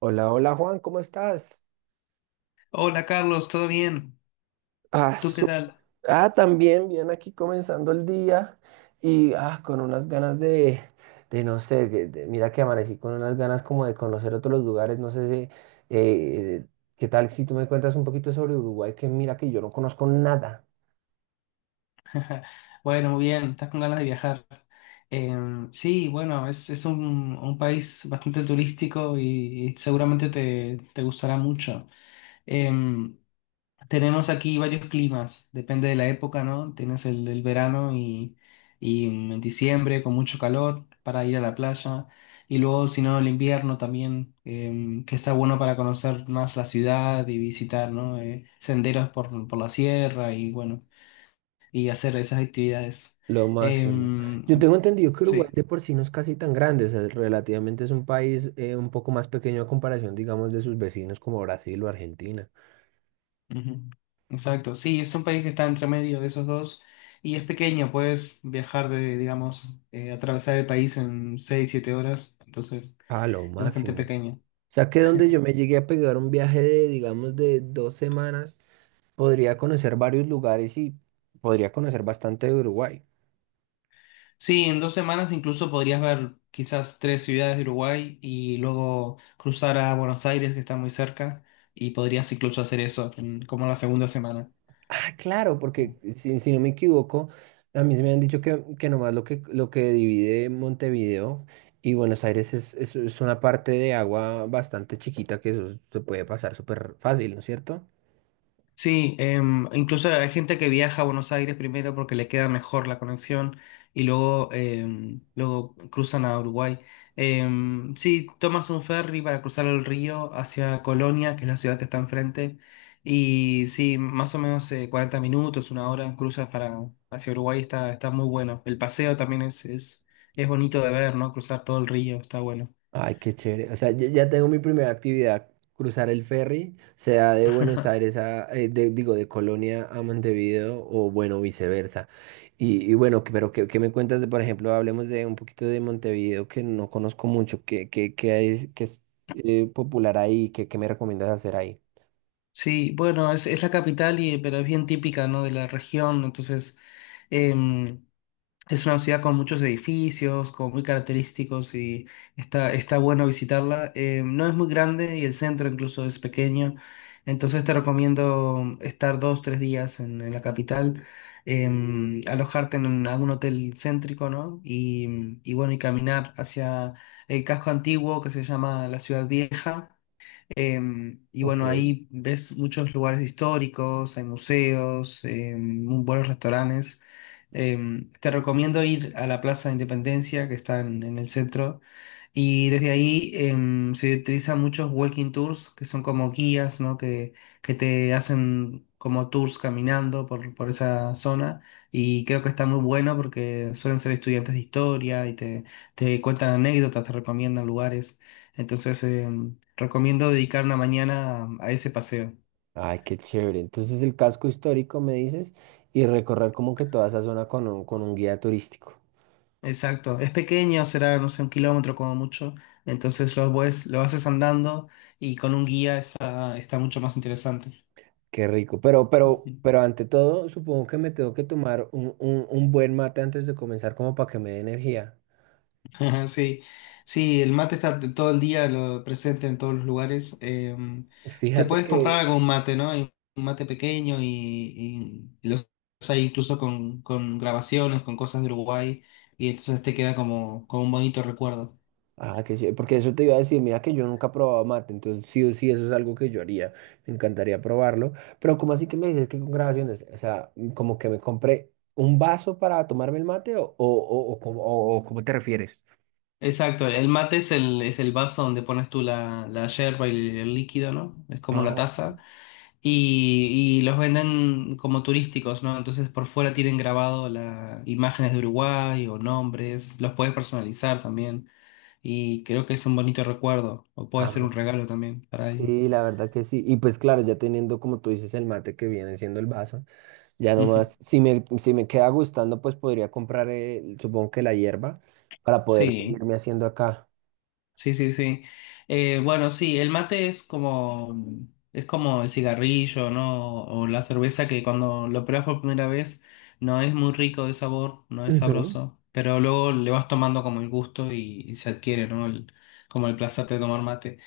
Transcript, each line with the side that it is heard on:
right: Hola, hola Juan, ¿cómo estás?
left: Hola Carlos, ¿todo bien?
right: Ah,
left: ¿Tú qué
right: su-
left: tal?
right: también, bien aquí comenzando el día y con unas ganas de no sé, mira que amanecí con unas ganas como de conocer otros lugares, no sé si, eh, qué tal si tú me cuentas un poquito sobre Uruguay, que mira que yo no conozco nada.
left: Bueno, muy bien, estás con ganas de viajar. Sí, bueno, es un país bastante turístico y seguramente te gustará mucho. Em, Tenemos aquí varios climas, depende de la época, ¿no? Tienes el verano y en diciembre con mucho calor para ir a la playa. Y luego, si no, el invierno también, que está bueno para conocer más la ciudad y visitar, ¿no? Senderos por la sierra y bueno, y hacer esas actividades.
right: Lo máximo.
left: Em,
right: Yo tengo entendido que Uruguay
left: sí.
right: de por sí no es casi tan grande, o sea, relativamente es un país un poco más pequeño a comparación, digamos, de sus vecinos como Brasil o Argentina.
left: Ujú. Exacto, sí, es un país que está entre medio de esos dos y es pequeño, puedes viajar de, digamos, atravesar el país en 6 7 horas, entonces
right: Ah, lo
left: es bastante
right: máximo. O
left: pequeño.
right: sea que donde yo me llegué a pegar un viaje de, digamos, de dos semanas, podría conocer varios lugares y podría conocer bastante de Uruguay.
left: Sí, en dos semanas incluso podrías ver quizás tres ciudades de Uruguay y luego cruzar a Buenos Aires, que está muy cerca, y podrías incluso hacer eso en- como la segunda semana.
right: Ah, claro, porque si no me equivoco, a mí me han dicho que nomás lo que divide Montevideo y Buenos Aires es una parte de agua bastante chiquita que eso se puede pasar súper fácil, ¿no es cierto?
left: Sí, incluso hay gente que viaja a Buenos Aires primero porque le queda mejor la conexión y luego, luego cruzan a Uruguay. Sí, tomas un ferry para cruzar el río hacia Colonia, que es la ciudad que está enfrente, y sí, más o menos 40 minutos, una hora, cruzas para, hacia Uruguay, está, está muy bueno. El paseo también es, es bonito de ver, ¿no? Cruzar todo el río, está bueno.
right: Ay, qué chévere. O sea, ya tengo mi primera actividad, cruzar el ferry, sea de Buenos Aires a, digo, de Colonia a Montevideo o bueno, viceversa. Y bueno, pero ¿qué, qué me cuentas de, por ejemplo, hablemos de un poquito de Montevideo que no conozco mucho, qué, qué, qué hay, qué es popular ahí, qué, qué me recomiendas hacer ahí?
left: Sí, bueno, es la capital, y, pero es bien típica, ¿no? De la región, entonces… em, es una ciudad con muchos edificios, como muy característicos y está, está bueno visitarla. No es muy grande y el centro incluso es pequeño, entonces te recomiendo estar dos, tres días en la capital, alojarte en un- algún hotel céntrico, ¿no? Y bueno, y caminar hacia el casco antiguo que se llama la Ciudad Vieja. Y
right: Ok.
left: bueno, ahí ves muchos lugares históricos, hay museos, muy buenos restaurantes. Te recomiendo ir a la Plaza de Independencia, que está en el centro, y desde ahí se utilizan muchos walking tours, que son como guías, ¿no? Que te hacen como tours caminando por esa zona, y creo que está muy bueno porque suelen ser estudiantes de historia y te cuentan anécdotas, te recomiendan lugares. Entonces, recomiendo dedicar una mañana a ese paseo.
right: Ay, qué chévere. Entonces el casco histórico, me dices, y recorrer como que toda esa zona con un guía turístico.
left: Exacto. Es pequeño, será, no sé, un kilómetro como mucho. Entonces lo, puedes- lo haces andando y con un guía está, está mucho más interesante.
right: Qué rico. Pero, pero,
left: Ujú.
right: pero ante todo, supongo que me tengo que tomar un buen mate antes de comenzar, como para que me dé energía.
left: Sí, sí, el mate está t- todo el día lo, presente en todos los lugares. Te
right: Fíjate
left: puedes comprar
right: que.
left: algún mate, ¿no? Hay un mate pequeño y los hay incluso con grabaciones, con cosas de Uruguay. Y entonces te queda como, como un bonito recuerdo.
right: Ah, que sí, porque eso te iba a decir, mira que yo nunca he probado mate, entonces sí o sí, eso es algo que yo haría, me encantaría probarlo, pero ¿cómo así que me dices que con grabaciones? O sea, como que me compré un vaso para tomarme el mate o cómo o cómo te refieres?
left: Exacto, el mate es el vaso donde pones tú la, la yerba y el líquido, ¿no? Es como
right: Ah,
left: la taza.
right: ok.
left: Y los venden como turísticos, ¿no? Entonces por fuera tienen grabado la, imágenes de Uruguay o nombres, los puedes personalizar también. Y creo que es un bonito recuerdo, o puede ser
right: Ah,
left: un regalo también para alguien.
right: sí, la verdad que sí, y pues claro, ya teniendo como tú dices el mate que viene siendo el vaso. Ya
left: Ujú.
right: nomás, si me queda gustando, pues podría comprar, supongo que la hierba, para poder
left: Sí.
right: seguirme haciendo acá.
left: Sí, sí, sí. Bueno, sí, el mate es como el cigarrillo, ¿no? O la cerveza que cuando lo pruebas por primera vez no es muy rico de sabor, no es
right: Ujú.
left: sabroso, pero luego le vas tomando como el gusto y se adquiere, ¿no? El- como el placer de tomar mate.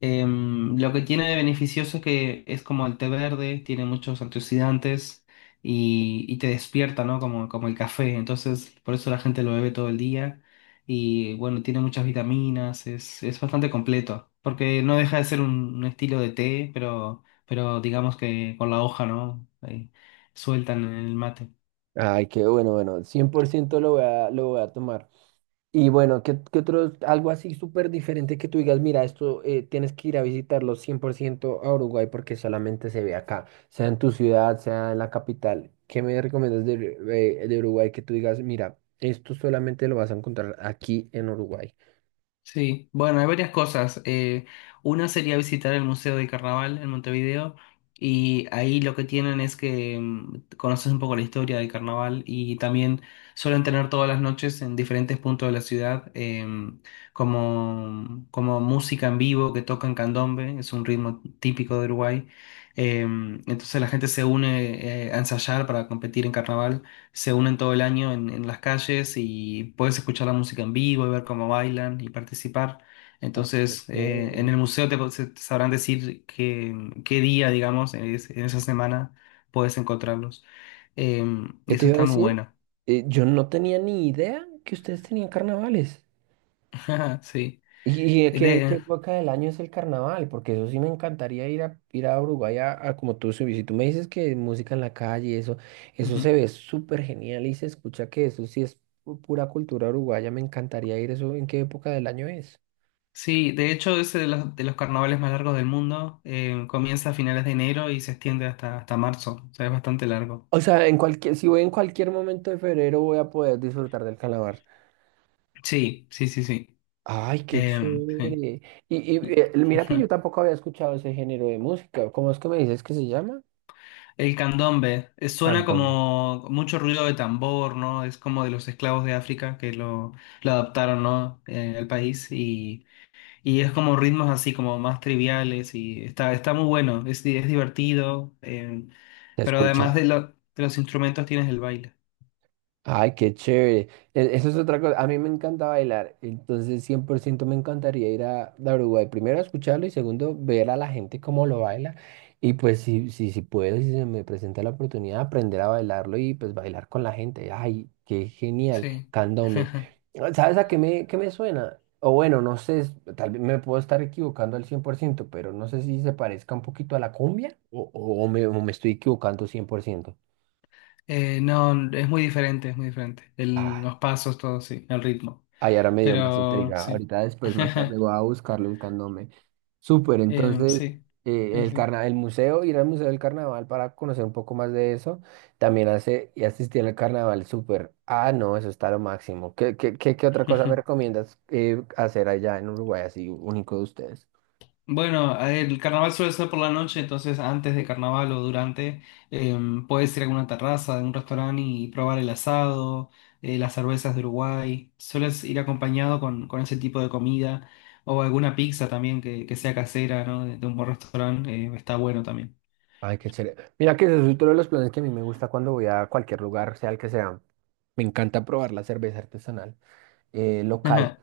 left: Lo que tiene de beneficioso es que es como el té verde, tiene muchos antioxidantes y te despierta, ¿no? Como, como el café, entonces por eso la gente lo bebe todo el día y bueno, tiene muchas vitaminas, es bastante completo, porque no deja de ser un estilo de té, pero digamos que con la hoja, ¿no? Ahí, sueltan en el mate.
right: Ay, qué bueno, bueno, 100% lo voy a tomar. Y bueno, ¿qué, qué otro, algo así súper diferente que tú digas, mira, esto tienes que ir a visitarlo 100% a Uruguay porque solamente se ve acá, sea en tu ciudad, sea en la capital. ¿Qué me recomiendas de, de Uruguay que tú digas, mira, esto solamente lo vas a encontrar aquí en Uruguay?
left: Sí, bueno, hay varias cosas. Una sería visitar el Museo de Carnaval en Montevideo y ahí lo que tienen es que mm, conoces un poco la historia del carnaval y también suelen tener todas las noches en diferentes puntos de la ciudad como, como música en vivo que tocan candombe, es un ritmo típico de Uruguay. Entonces la gente se une a ensayar para competir en carnaval, se unen todo el año en las calles y puedes escuchar la música en vivo y ver cómo bailan y participar. Entonces, en el museo te, se- te sabrán decir qué, qué día, digamos, en, es- en esa semana puedes encontrarlos. Eh, y
right: ¿Qué te
left: eso
right: iba a
left: está muy
right: decir?
left: bueno.
right: Yo no tenía ni idea que ustedes tenían carnavales.
left: Sí.
right: ¿Y a qué, ¿qué
left: De,
right: época del año es el carnaval? Porque eso sí me encantaría ir a, ir a Uruguay a como tú, si tú me dices que música en la calle, y eso
left: ujú.
right: se ve súper genial y se escucha que eso sí es pura cultura uruguaya. Me encantaría ir eso. ¿En qué época del año es?
left: Sí, de hecho, ese de los carnavales más largos del mundo. Comienza a finales de enero y se extiende hasta, hasta marzo. O sea, es bastante largo.
right: O sea, en cualquier, si voy en cualquier momento de febrero voy a poder disfrutar del carnaval.
left: Sí, sí, sí, sí.
right: Ay, qué
left: Sí.
right: chévere. Mira que yo tampoco había escuchado ese género de música. ¿Cómo es que me dices que se llama?
left: El candombe suena
right: Candombe.
left: como mucho ruido de tambor, ¿no? Es como de los esclavos de África que lo adaptaron, ¿no? Al país y es como ritmos así como más triviales y está, está muy bueno, es, di- es divertido,
right: Se
left: pero además
right: escucha.
left: de, lo- de los instrumentos tienes el baile,
right: Ay, qué chévere. E- Eso es otra cosa. A mí me encanta bailar, entonces 100% me encantaría ir a Uruguay. Primero, a escucharlo y segundo, ver a la gente cómo lo baila. Y pues si puedo, si se me presenta la oportunidad, aprender a bailarlo y pues bailar con la gente. Ay, qué genial.
left: sí.
right: Candombe. Ah, ¿sabes a qué me suena? O bueno, no sé, tal vez me puedo estar equivocando al 100%, pero no sé si se parezca un poquito a la cumbia o, o me estoy equivocando 100%.
left: No, es muy diferente, es muy diferente. El- los pasos, todo, sí, el ritmo,
right: Ahí ahora me dio más
left: pero
right: intriga.
left: sí.
right: Ahorita después, más tarde, voy a buscarlo el candome. Súper, entonces,
left: Sí, sí, sí.
right: el museo, ir al Museo del Carnaval para conocer un poco más de eso, también hace y asistir al carnaval, súper. Ah, no, eso está lo máximo. ¿Qué, qué, qué, qué otra cosa me recomiendas hacer allá en Uruguay, así único de ustedes?
left: Bueno, el carnaval suele ser por la noche, entonces antes de carnaval o durante, eh, puedes ir a alguna terraza, a un restaurante y probar el asado, las cervezas de Uruguay. Sueles ir acompañado con ese tipo de comida o alguna pizza también que sea casera, ¿no? De un buen restaurante, está bueno también.
right: Ay, qué chévere. Mira que ese es otro de los planes que a mí me gusta cuando voy a cualquier lugar, sea el que sea. Me encanta probar la cerveza artesanal local,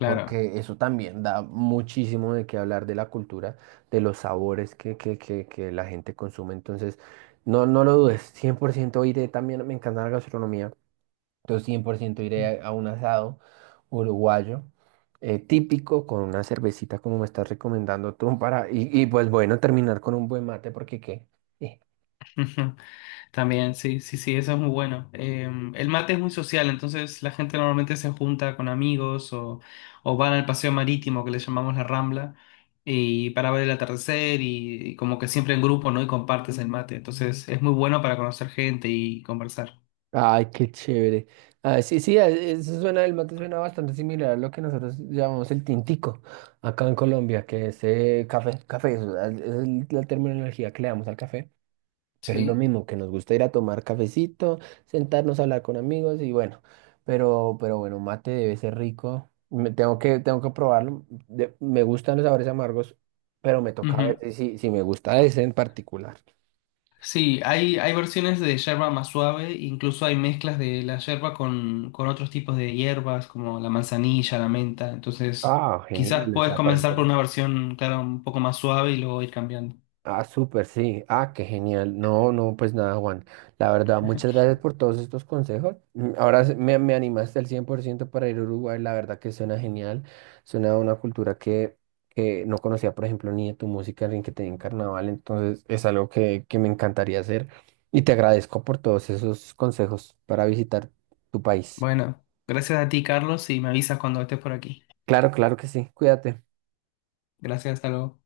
left: Claro.
right: porque eso también da muchísimo de qué hablar de la cultura, de los sabores que, que la gente consume. Entonces, no, no lo dudes, 100% iré también, me encanta la gastronomía, entonces 100% iré a un asado uruguayo, típico con una cervecita como me estás recomendando tú para y pues bueno terminar con un buen mate porque qué.
left: Ujú. También, sí, sí, sí, eso es muy bueno. El mate es muy social, entonces la gente normalmente se junta con amigos o van al paseo marítimo que le llamamos la Rambla y para ver el atardecer y como que siempre en grupo, ¿no? Y compartes el mate, entonces es muy bueno para conocer gente y conversar.
right: Ay, qué chévere. Ah, sí, sí, eso suena, el mate suena bastante similar a lo que nosotros llamamos el tintico acá en Colombia, que es café, es la la terminología que le damos al café, pero es lo
left: Sí.
right: mismo, que nos gusta ir a tomar cafecito, sentarnos a hablar con amigos y bueno, pero bueno, mate debe ser rico. Tengo que probarlo. Me gustan los sabores amargos, pero me toca ver
left: Ujú.
right: si, si me gusta ese en particular.
left: Sí, hay versiones de yerba más suave, incluso hay mezclas de la yerba con otros tipos de hierbas como la manzanilla, la menta. Entonces,
right: Ah,
left: quizás
right: genial, o
left: puedes
right: sea, para
left: comenzar por
right: encontrar.
left: una versión, claro, un poco más suave y luego ir cambiando.
right: Ah, súper, sí. Ah, qué genial. No, no, pues nada, Juan. La verdad, muchas gracias por todos estos consejos. Mm, ahora me animaste al 100% para ir a Uruguay. La verdad que suena genial. Suena a una cultura que no conocía, por ejemplo, ni de tu música, ni que tenía en carnaval. Entonces, es algo que me encantaría hacer. Y te agradezco por todos esos consejos para visitar tu país.
left: Bueno, gracias a ti, Carlos, y me avisas cuando estés por aquí.
right: Claro, claro que sí. Cuídate.
left: Gracias, hasta luego.